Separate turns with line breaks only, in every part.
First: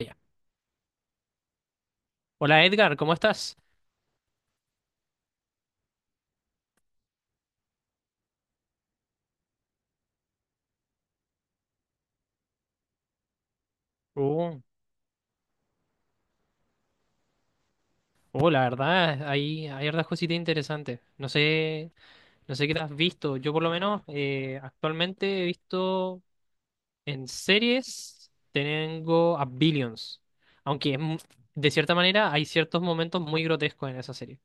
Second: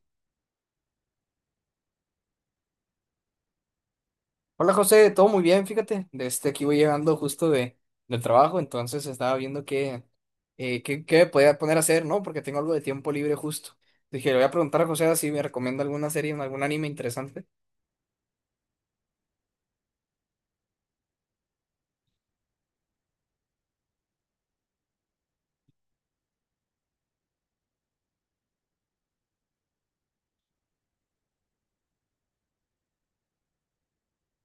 Ya. Hola Edgar, ¿cómo estás?
Hola José, todo muy bien, fíjate, desde aquí voy llegando justo del trabajo. Entonces estaba viendo qué me podía poner a hacer, ¿no? Porque tengo algo de tiempo libre justo. Dije, le voy a
Uh,
preguntar a José si me recomienda alguna serie, algún anime interesante.
la verdad, hay hartas cositas interesantes. No sé qué te has visto. Yo por lo menos actualmente he visto en series, tengo a Billions. Aunque de cierta manera hay ciertos momentos muy grotescos en esa serie.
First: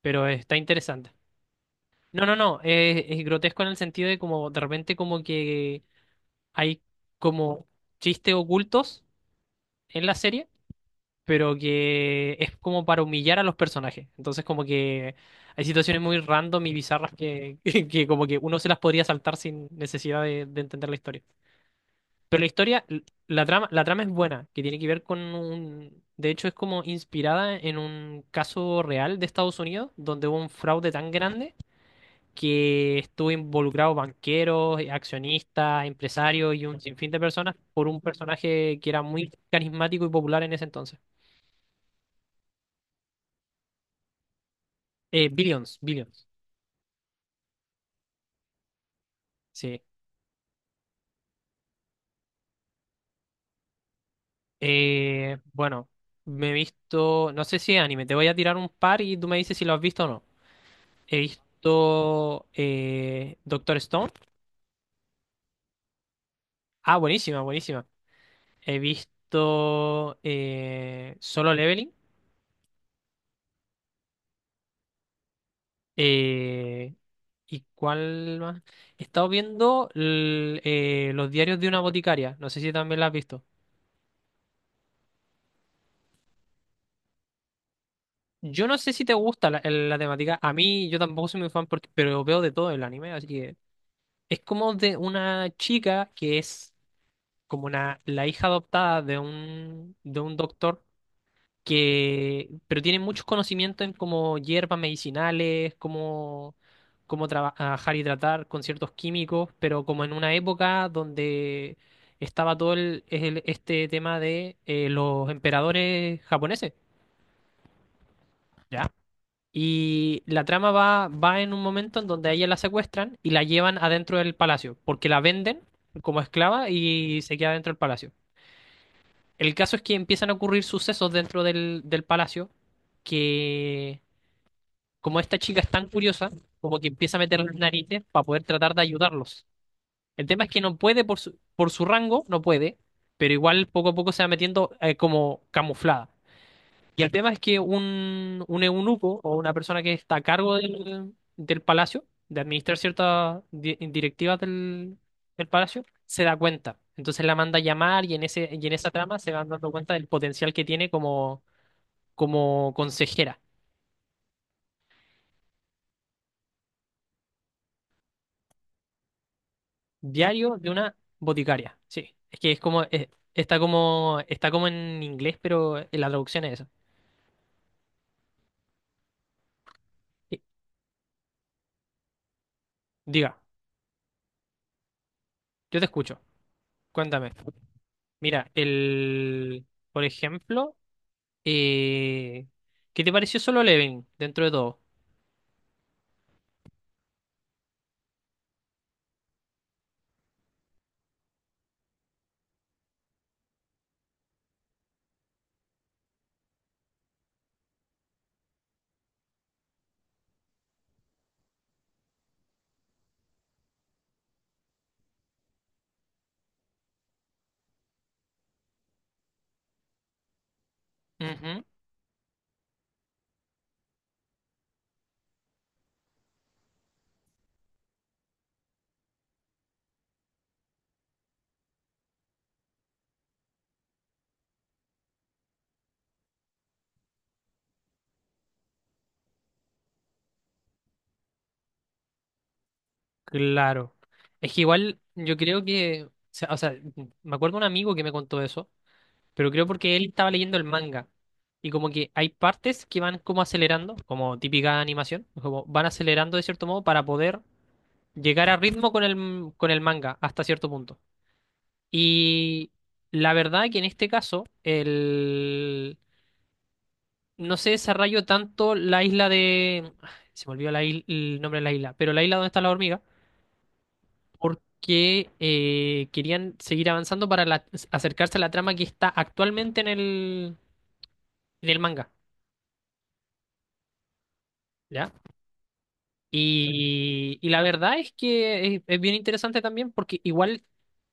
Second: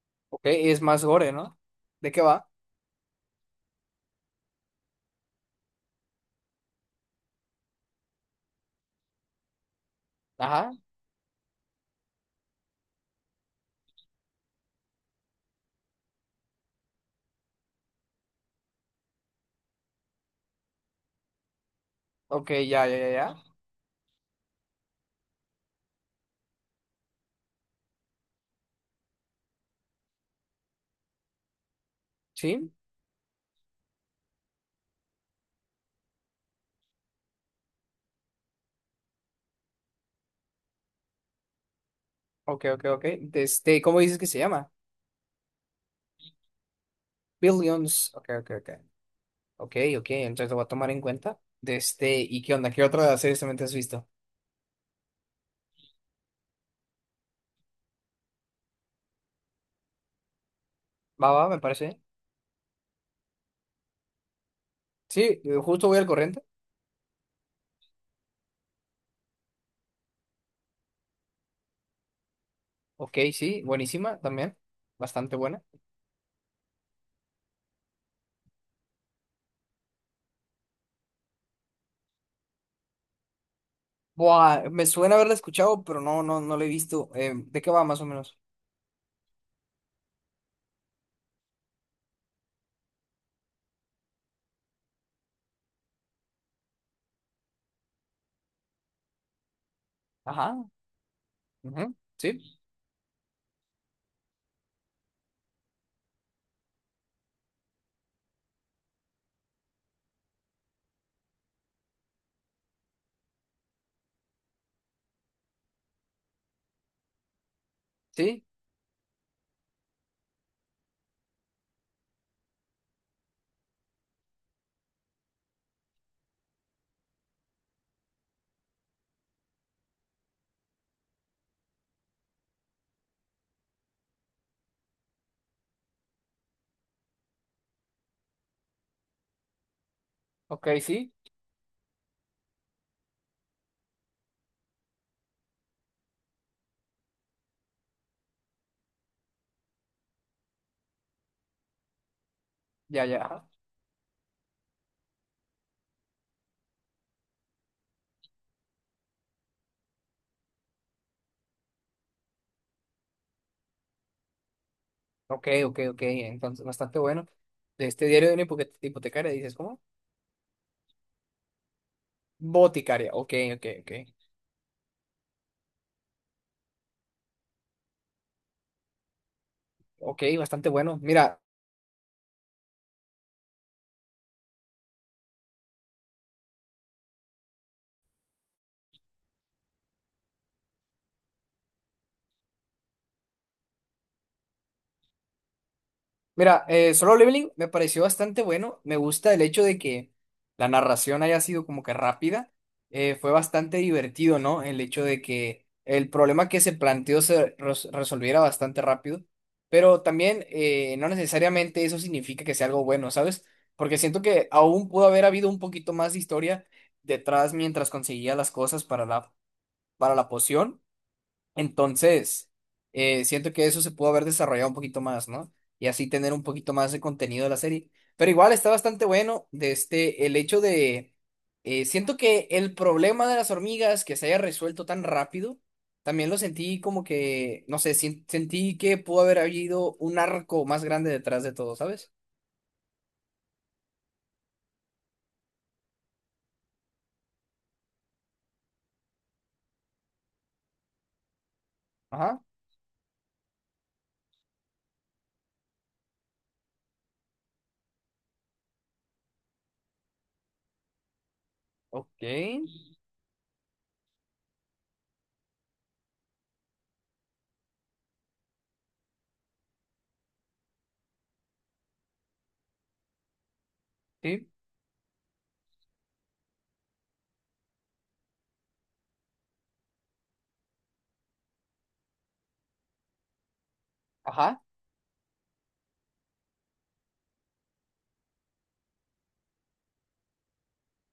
Pero
Ok,
está
es más
interesante.
gore, ¿no? ¿De qué
No, no,
va?
no. Es grotesco en el sentido de como de repente como que hay como chistes ocultos en la serie,
Ajá,
pero que es como para humillar a los personajes. Entonces, como que hay situaciones muy random y bizarras que, que como que uno se las podría saltar sin necesidad de entender la historia. Pero la
ok,
historia,
ya, ya,
l-
ya, ya.
la trama, la trama es buena, que tiene que ver con un. De hecho, es como inspirada en un caso real de Estados Unidos, donde hubo un fraude tan grande
Sí,
que estuvo involucrado banqueros, accionistas, empresarios y un sinfín de personas por un personaje que era muy carismático y popular en ese entonces.
ok, ok, ok. Este, ¿cómo dices que se llama?
Billions, Billions.
Billions. Ok, ok, ok. Ok,
Sí.
ok, entonces lo voy a tomar en cuenta. De este, ¿y qué onda? ¿Qué otra serie también te has visto?
Bueno, me he visto, no sé si es anime, te voy a tirar un par y tú me dices si lo has visto o no. He
Va, va, me parece.
visto Doctor Stone.
Sí, justo voy al corriente.
Ah, buenísima, buenísima. He visto Solo Leveling.
Ok, sí, buenísima también. Bastante buena.
Eh, ¿Y cuál más? He estado viendo Los diarios de una boticaria. No sé si también la has visto.
Buah, me suena haberla escuchado, pero no, no, no la he visto. ¿De qué va más o menos?
Yo no sé si te gusta la temática. A mí, yo tampoco soy muy fan, pero veo de todo el anime, así que es como de una chica que es como la hija adoptada de un
Ajá.
doctor,
Ujú, sí,
que, pero tiene muchos conocimientos en como hierbas medicinales, cómo trabajar y tratar con ciertos químicos, pero como en una época donde estaba todo este tema de los emperadores japoneses,
sí.
¿ya? Y la trama va en un momento en donde a ella la secuestran y la llevan adentro del palacio, porque la venden como esclava y se queda dentro del palacio. El caso es que empiezan a ocurrir sucesos dentro del palacio, que, como esta chica es tan curiosa, como que empieza a meter las narices para poder tratar de ayudarlos. El tema es que
Ok,
no puede
sí.
por su rango, no puede, pero igual poco a poco se va metiendo como camuflada. Y el tema es que un eunuco o una persona que está a cargo del palacio, de administrar
Ya, ya.
ciertas
Ajá,
directivas del palacio, se da cuenta. Entonces la manda a llamar y en esa trama se van dando cuenta del potencial que tiene como consejera.
ok, ok, ok. Entonces, bastante bueno. De este diario de una hipotecaria, dices, ¿cómo?
Diario de una boticaria. Sí, es que es como, es-
Boticaria. Ok, ok, ok.
está como en inglés, pero en la traducción es esa.
Ok,
Y-
bastante bueno. Mira.
Diga, yo te escucho. Cuéntame. Mira, por ejemplo. Eh, ¿Qué te pareció Solo Leveling dentro de todo?
Mira, Solo Leveling me pareció bastante bueno. Me gusta el hecho de que la narración haya sido como que rápida. Fue bastante divertido, ¿no? El hecho de que el problema que se planteó se resolviera bastante rápido. Pero también no necesariamente eso significa que sea algo bueno, ¿sabes? Porque siento que aún pudo haber habido un poquito más de historia detrás mientras conseguía las cosas para la poción.
Ujú.
Entonces, siento que eso se pudo haber desarrollado un poquito más, ¿no? Y así tener un poquito más de contenido de la serie. Pero igual está bastante bueno de este, el hecho de, siento que el problema de las hormigas que se haya resuelto tan rápido, también lo sentí como que, no sé, sentí que pudo haber habido un arco más grande detrás de todo, ¿sabes?
Claro. Es que igual yo creo que, o sea, me acuerdo un amigo que me contó eso, pero creo porque él estaba leyendo el manga. Y como que hay
Ajá,
partes que van como acelerando, como típica animación, como van acelerando de cierto modo para poder llegar a ritmo con el manga hasta cierto punto.
ok,
Y la verdad que en este caso, no se desarrolló tanto la isla. Se me olvidó el nombre de la isla, pero la isla donde está la hormiga,
sí,
porque querían seguir avanzando acercarse a la trama que está actualmente en el manga,
ajá,
¿ya? Y la verdad es que es bien interesante también, porque igual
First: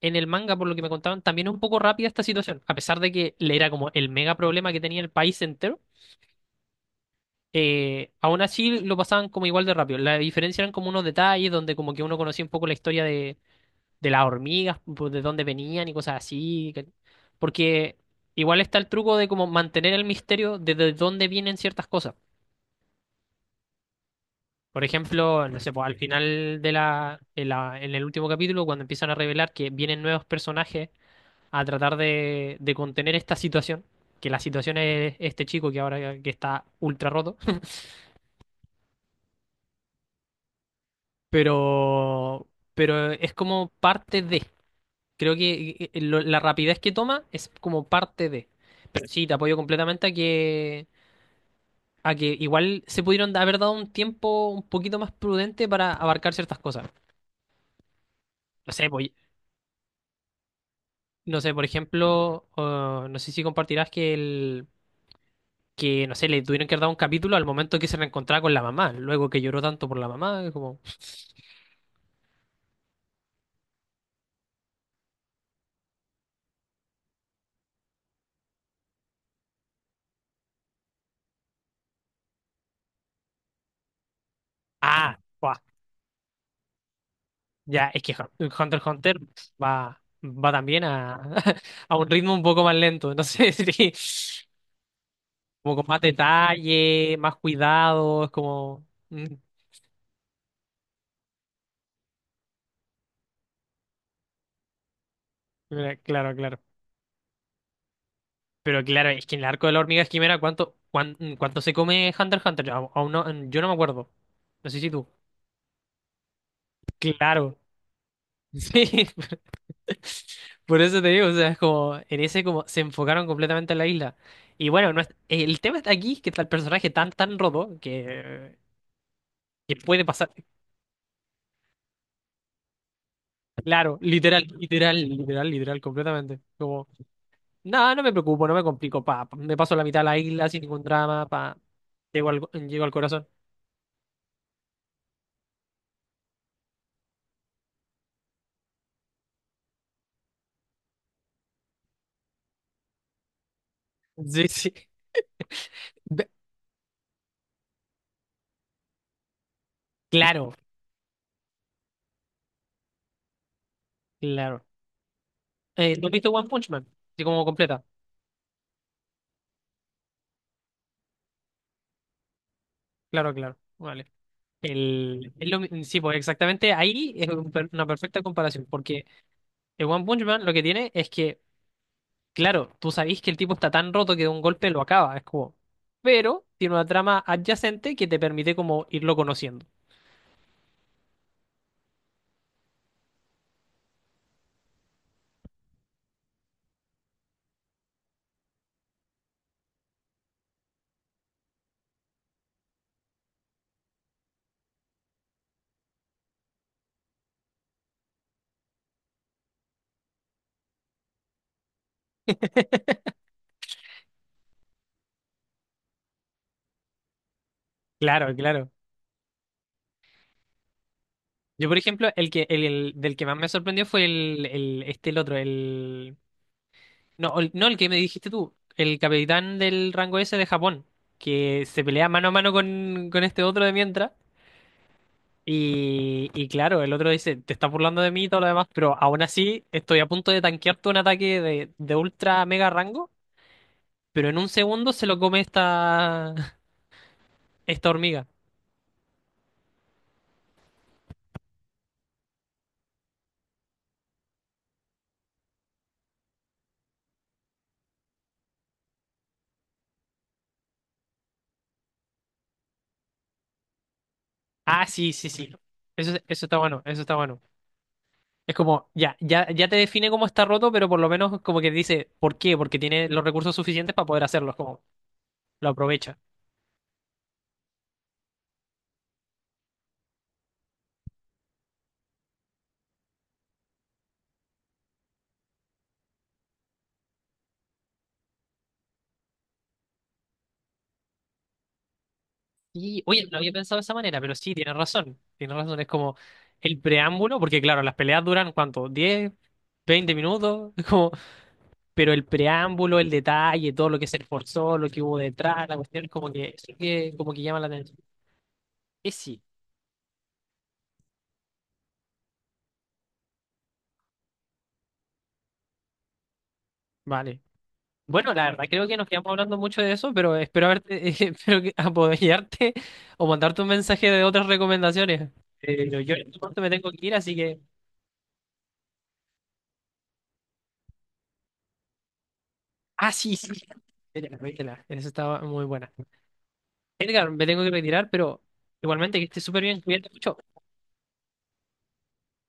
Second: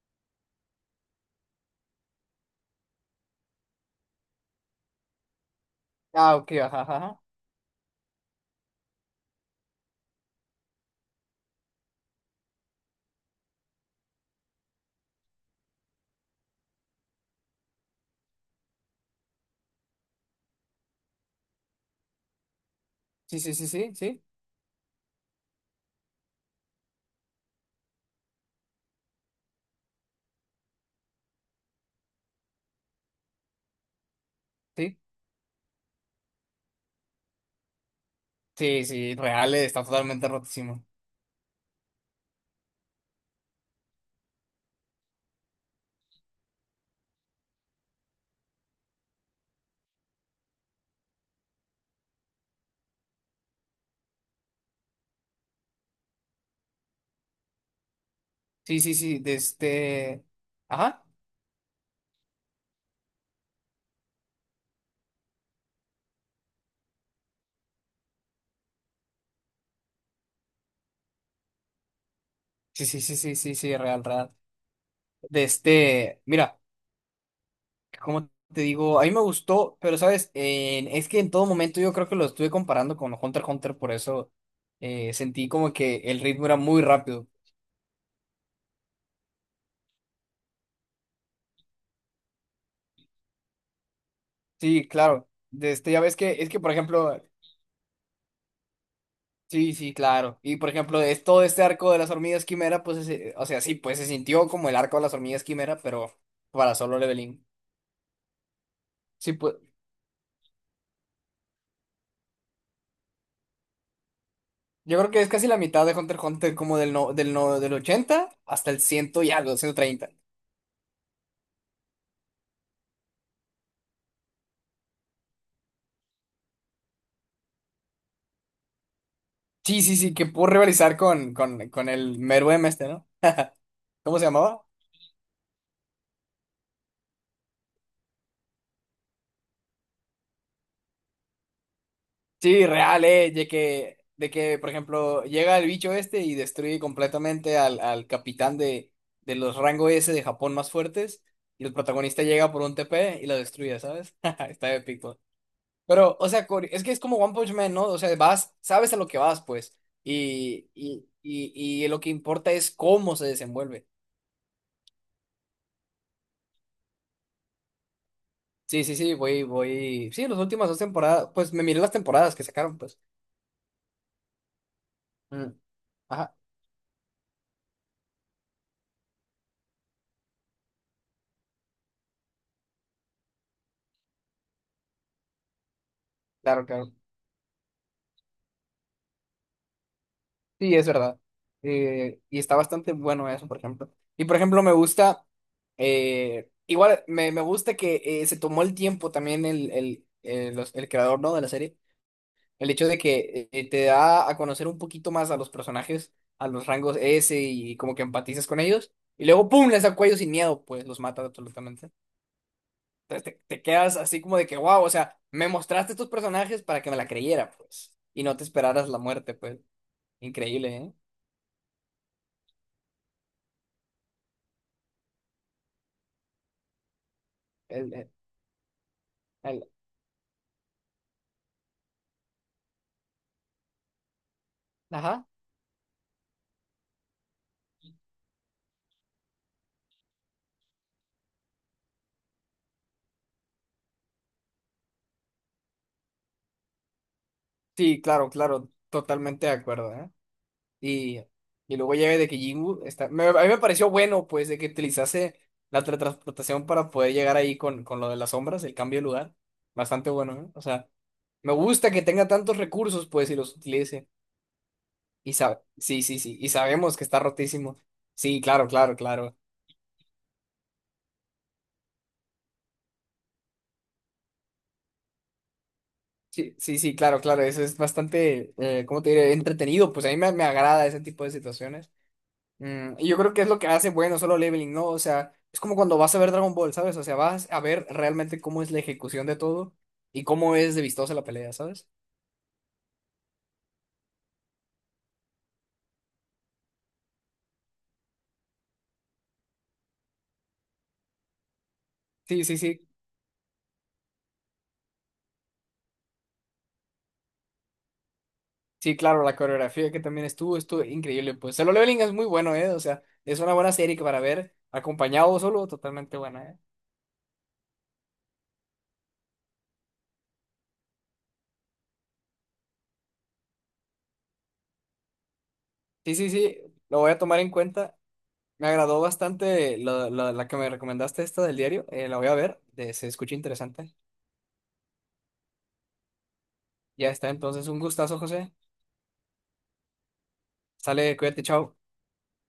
en el manga, por lo que me contaban, también es un poco rápida esta situación, a pesar de que le era como el mega problema que tenía el país entero,
ah, ok, ajá, ajá, ajá.
aún así lo pasaban como igual de rápido. La diferencia eran como unos detalles donde como que uno conocía un poco la historia de las hormigas, pues, de dónde venían y cosas así. Porque igual está el truco de como mantener el misterio de dónde vienen ciertas cosas.
Sí, sí, sí, sí, sí,
Por ejemplo, no sé, pues, al final de la- en el último capítulo, cuando empiezan a revelar que vienen nuevos personajes a tratar de contener esta situación, que la situación
sí,
es este chico que ahora que está ultra roto.
sí, sí, real, está totalmente rotísimo.
pero, pero es como parte de. Creo que la rapidez que toma es como parte de. Pero sí, te apoyo completamente a que igual se pudieron haber dado un tiempo un poquito más prudente para abarcar ciertas cosas. No
Sí,
sé,
sí,
pues,
sí, de este. Ajá.
no sé, por ejemplo, oh, no sé si compartirás que el que, no sé, le tuvieron que haber dado un capítulo al momento que se reencontraba con la mamá, luego que lloró tanto por la mamá, es como,
Sí, sí, sí, sí, sí, sí, real, real. De este. Mira, como te digo, a mí me gustó, pero sabes, es que en todo momento yo creo que lo estuve comparando con Hunter x Hunter, por eso
ah,
sentí como que el ritmo era muy rápido.
Ya, es que Hunter x Hunter va también a, a un ritmo un poco más lento. Entonces, sí,
Sí, claro. De
como con
este,
más
ya ves que, es que, por ejemplo,
detalle, más cuidado, es como.
sí, sí, claro. Y por ejemplo, es todo este arco de las hormigas quimera, pues, o sea, sí, pues se sintió como el arco de las hormigas quimera,
Mira,
pero
claro, claro.
para solo leveling.
Pero claro, es
Sí,
que en el
pues.
arco de la hormiga esquimera, ¿cuánto se come Hunter x Hunter? Yo aún no, yo no me acuerdo. No sé si
Yo
tú.
creo que es casi la mitad de Hunter x Hunter, como del, no, del,
Claro.
no, del 80 hasta el
Sí.
100 y algo, 130.
Por eso te digo, o sea, es como. En ese, como. Se enfocaron completamente en la isla. Y bueno, no es- el tema está aquí, que está el personaje tan, tan roto, que
Sí, sí,
puede
sí, que
pasar,
pudo rivalizar con el Meruem este, ¿no?
claro,
¿Cómo se
literal,
llamaba?
literal, literal, literal, completamente. Como, nada, no me preocupo, no me complico, pa, pa, me paso la mitad de la isla sin ningún drama, pa, llego al,
Sí,
llego al
real,
corazón.
¿eh? De que, por ejemplo, llega el bicho este y destruye completamente al capitán de los rango S de Japón más fuertes, y el protagonista llega por un TP y lo destruye, ¿sabes?
Sí, sí.
Está épico. Pero,
Ve-
o sea, es que es como One Punch Man, ¿no? O sea, vas, sabes a lo que vas, pues.
Claro,
Y lo que importa es cómo se desenvuelve.
claro. ¿No has visto One Punch Man? Así como completa.
Sí, sí, sí, voy, voy. Sí, las últimas dos temporadas, pues me miré las temporadas que sacaron, pues.
Claro, claro, vale. El, es
Mm.
lo mi- Sí, pues
Ajá,
exactamente ahí es una perfecta comparación, porque el One Punch Man lo que tiene es que. Claro, tú sabés que el tipo está tan roto que de un golpe lo acaba, es como. Pero
claro,
tiene una
claro.
trama adyacente que te permite como irlo conociendo.
Sí, es verdad. Y está bastante bueno eso, por ejemplo. Y por ejemplo, me gusta, igual me gusta que se tomó el tiempo también el creador, ¿no? De la serie. El hecho de que te da a conocer un poquito más a los personajes, a los rangos S y como que empatizas con ellos. Y luego, ¡pum!, les da cuello sin miedo, pues los mata absolutamente. Te quedas así como de que, wow, o sea, me mostraste estos personajes para que me la creyera, pues. Y
Claro,
no te
claro.
esperaras la muerte, pues. Increíble, ¿eh?
Yo, por ejemplo, el que, el- del que más me sorprendió fue el otro. No, el que
El-
me
el-
dijiste tú, el capitán
el-
del rango S de Japón, que se pelea mano a mano con este otro de mientras.
Ajá.
Y claro, el otro dice, te estás burlando de mí y todo lo demás, pero aún así estoy a punto de tanquearte un ataque de ultra mega rango, pero en un segundo se lo come esta, esta
Sí,
hormiga.
claro, claro, totalmente de acuerdo, ¿eh? Y, y luego ya de que Jingu está. A mí me pareció bueno, pues, de que utilizase la teletransportación para poder llegar ahí con, lo de las sombras, el cambio de lugar. Bastante bueno, ¿eh? O sea, me gusta que tenga tantos recursos, pues, y los utilice.
Ah, sí, sí, sí.
Sí,
Eso,
sí, sí.
eso
Y
está bueno,
sabemos
eso
que
está
está
bueno.
rotísimo. Sí,
Es
claro,
como,
claro,
ya,
claro.
ya, ya te define cómo está roto, pero por lo menos como que dice, ¿por qué? Porque tiene los recursos suficientes para poder hacerlo, es como, lo aprovecha.
Sí, sí, sí, claro, claro. Eso es bastante, ¿cómo te diré? Entretenido. Pues a mí me agrada ese tipo de situaciones. Mm, y yo creo que es lo que hace bueno Solo Leveling, ¿no? O sea, es como cuando vas a ver Dragon Ball, ¿sabes? O sea, vas a ver realmente cómo es la ejecución de todo y cómo es de vistosa la pelea, ¿sabes?
Y, oye, no había pensado de esa manera, pero sí, tienes razón. Tienes razón, es como el preámbulo, porque claro, las peleas duran, ¿cuánto? ¿10 20 minutos? Es como, pero el
Sí, sí, sí.
preámbulo, el detalle, todo lo que se esforzó, lo que hubo detrás, la cuestión, como que, eso que, como que llama la atención.
Sí, claro, la
Sí.
coreografía que también estuvo increíble. Pues Solo Leveling es muy bueno, ¿eh? O sea, es una buena serie que para ver acompañado o solo, totalmente buena, ¿eh?
Vale. Bueno, la verdad creo que nos quedamos hablando mucho de eso, pero espero haberte, espero apoyarte o mandarte un mensaje de otras recomendaciones. Pero yo
Sí,
en
sí,
este
sí,
momento me tengo
lo
que
voy
ir,
a
así
tomar en
que.
cuenta. Me agradó bastante la que me recomendaste esta del diario. La voy a ver, se
Ah,
escucha
sí, sí.
interesante.
Vítela, vítela. Esa estaba muy buena.
Ya está,
Edgar, me tengo
entonces
que
un
retirar,
gustazo,
pero
José.
igualmente que estés súper bien. Cuídate mucho.
Sale, cuídate, chao.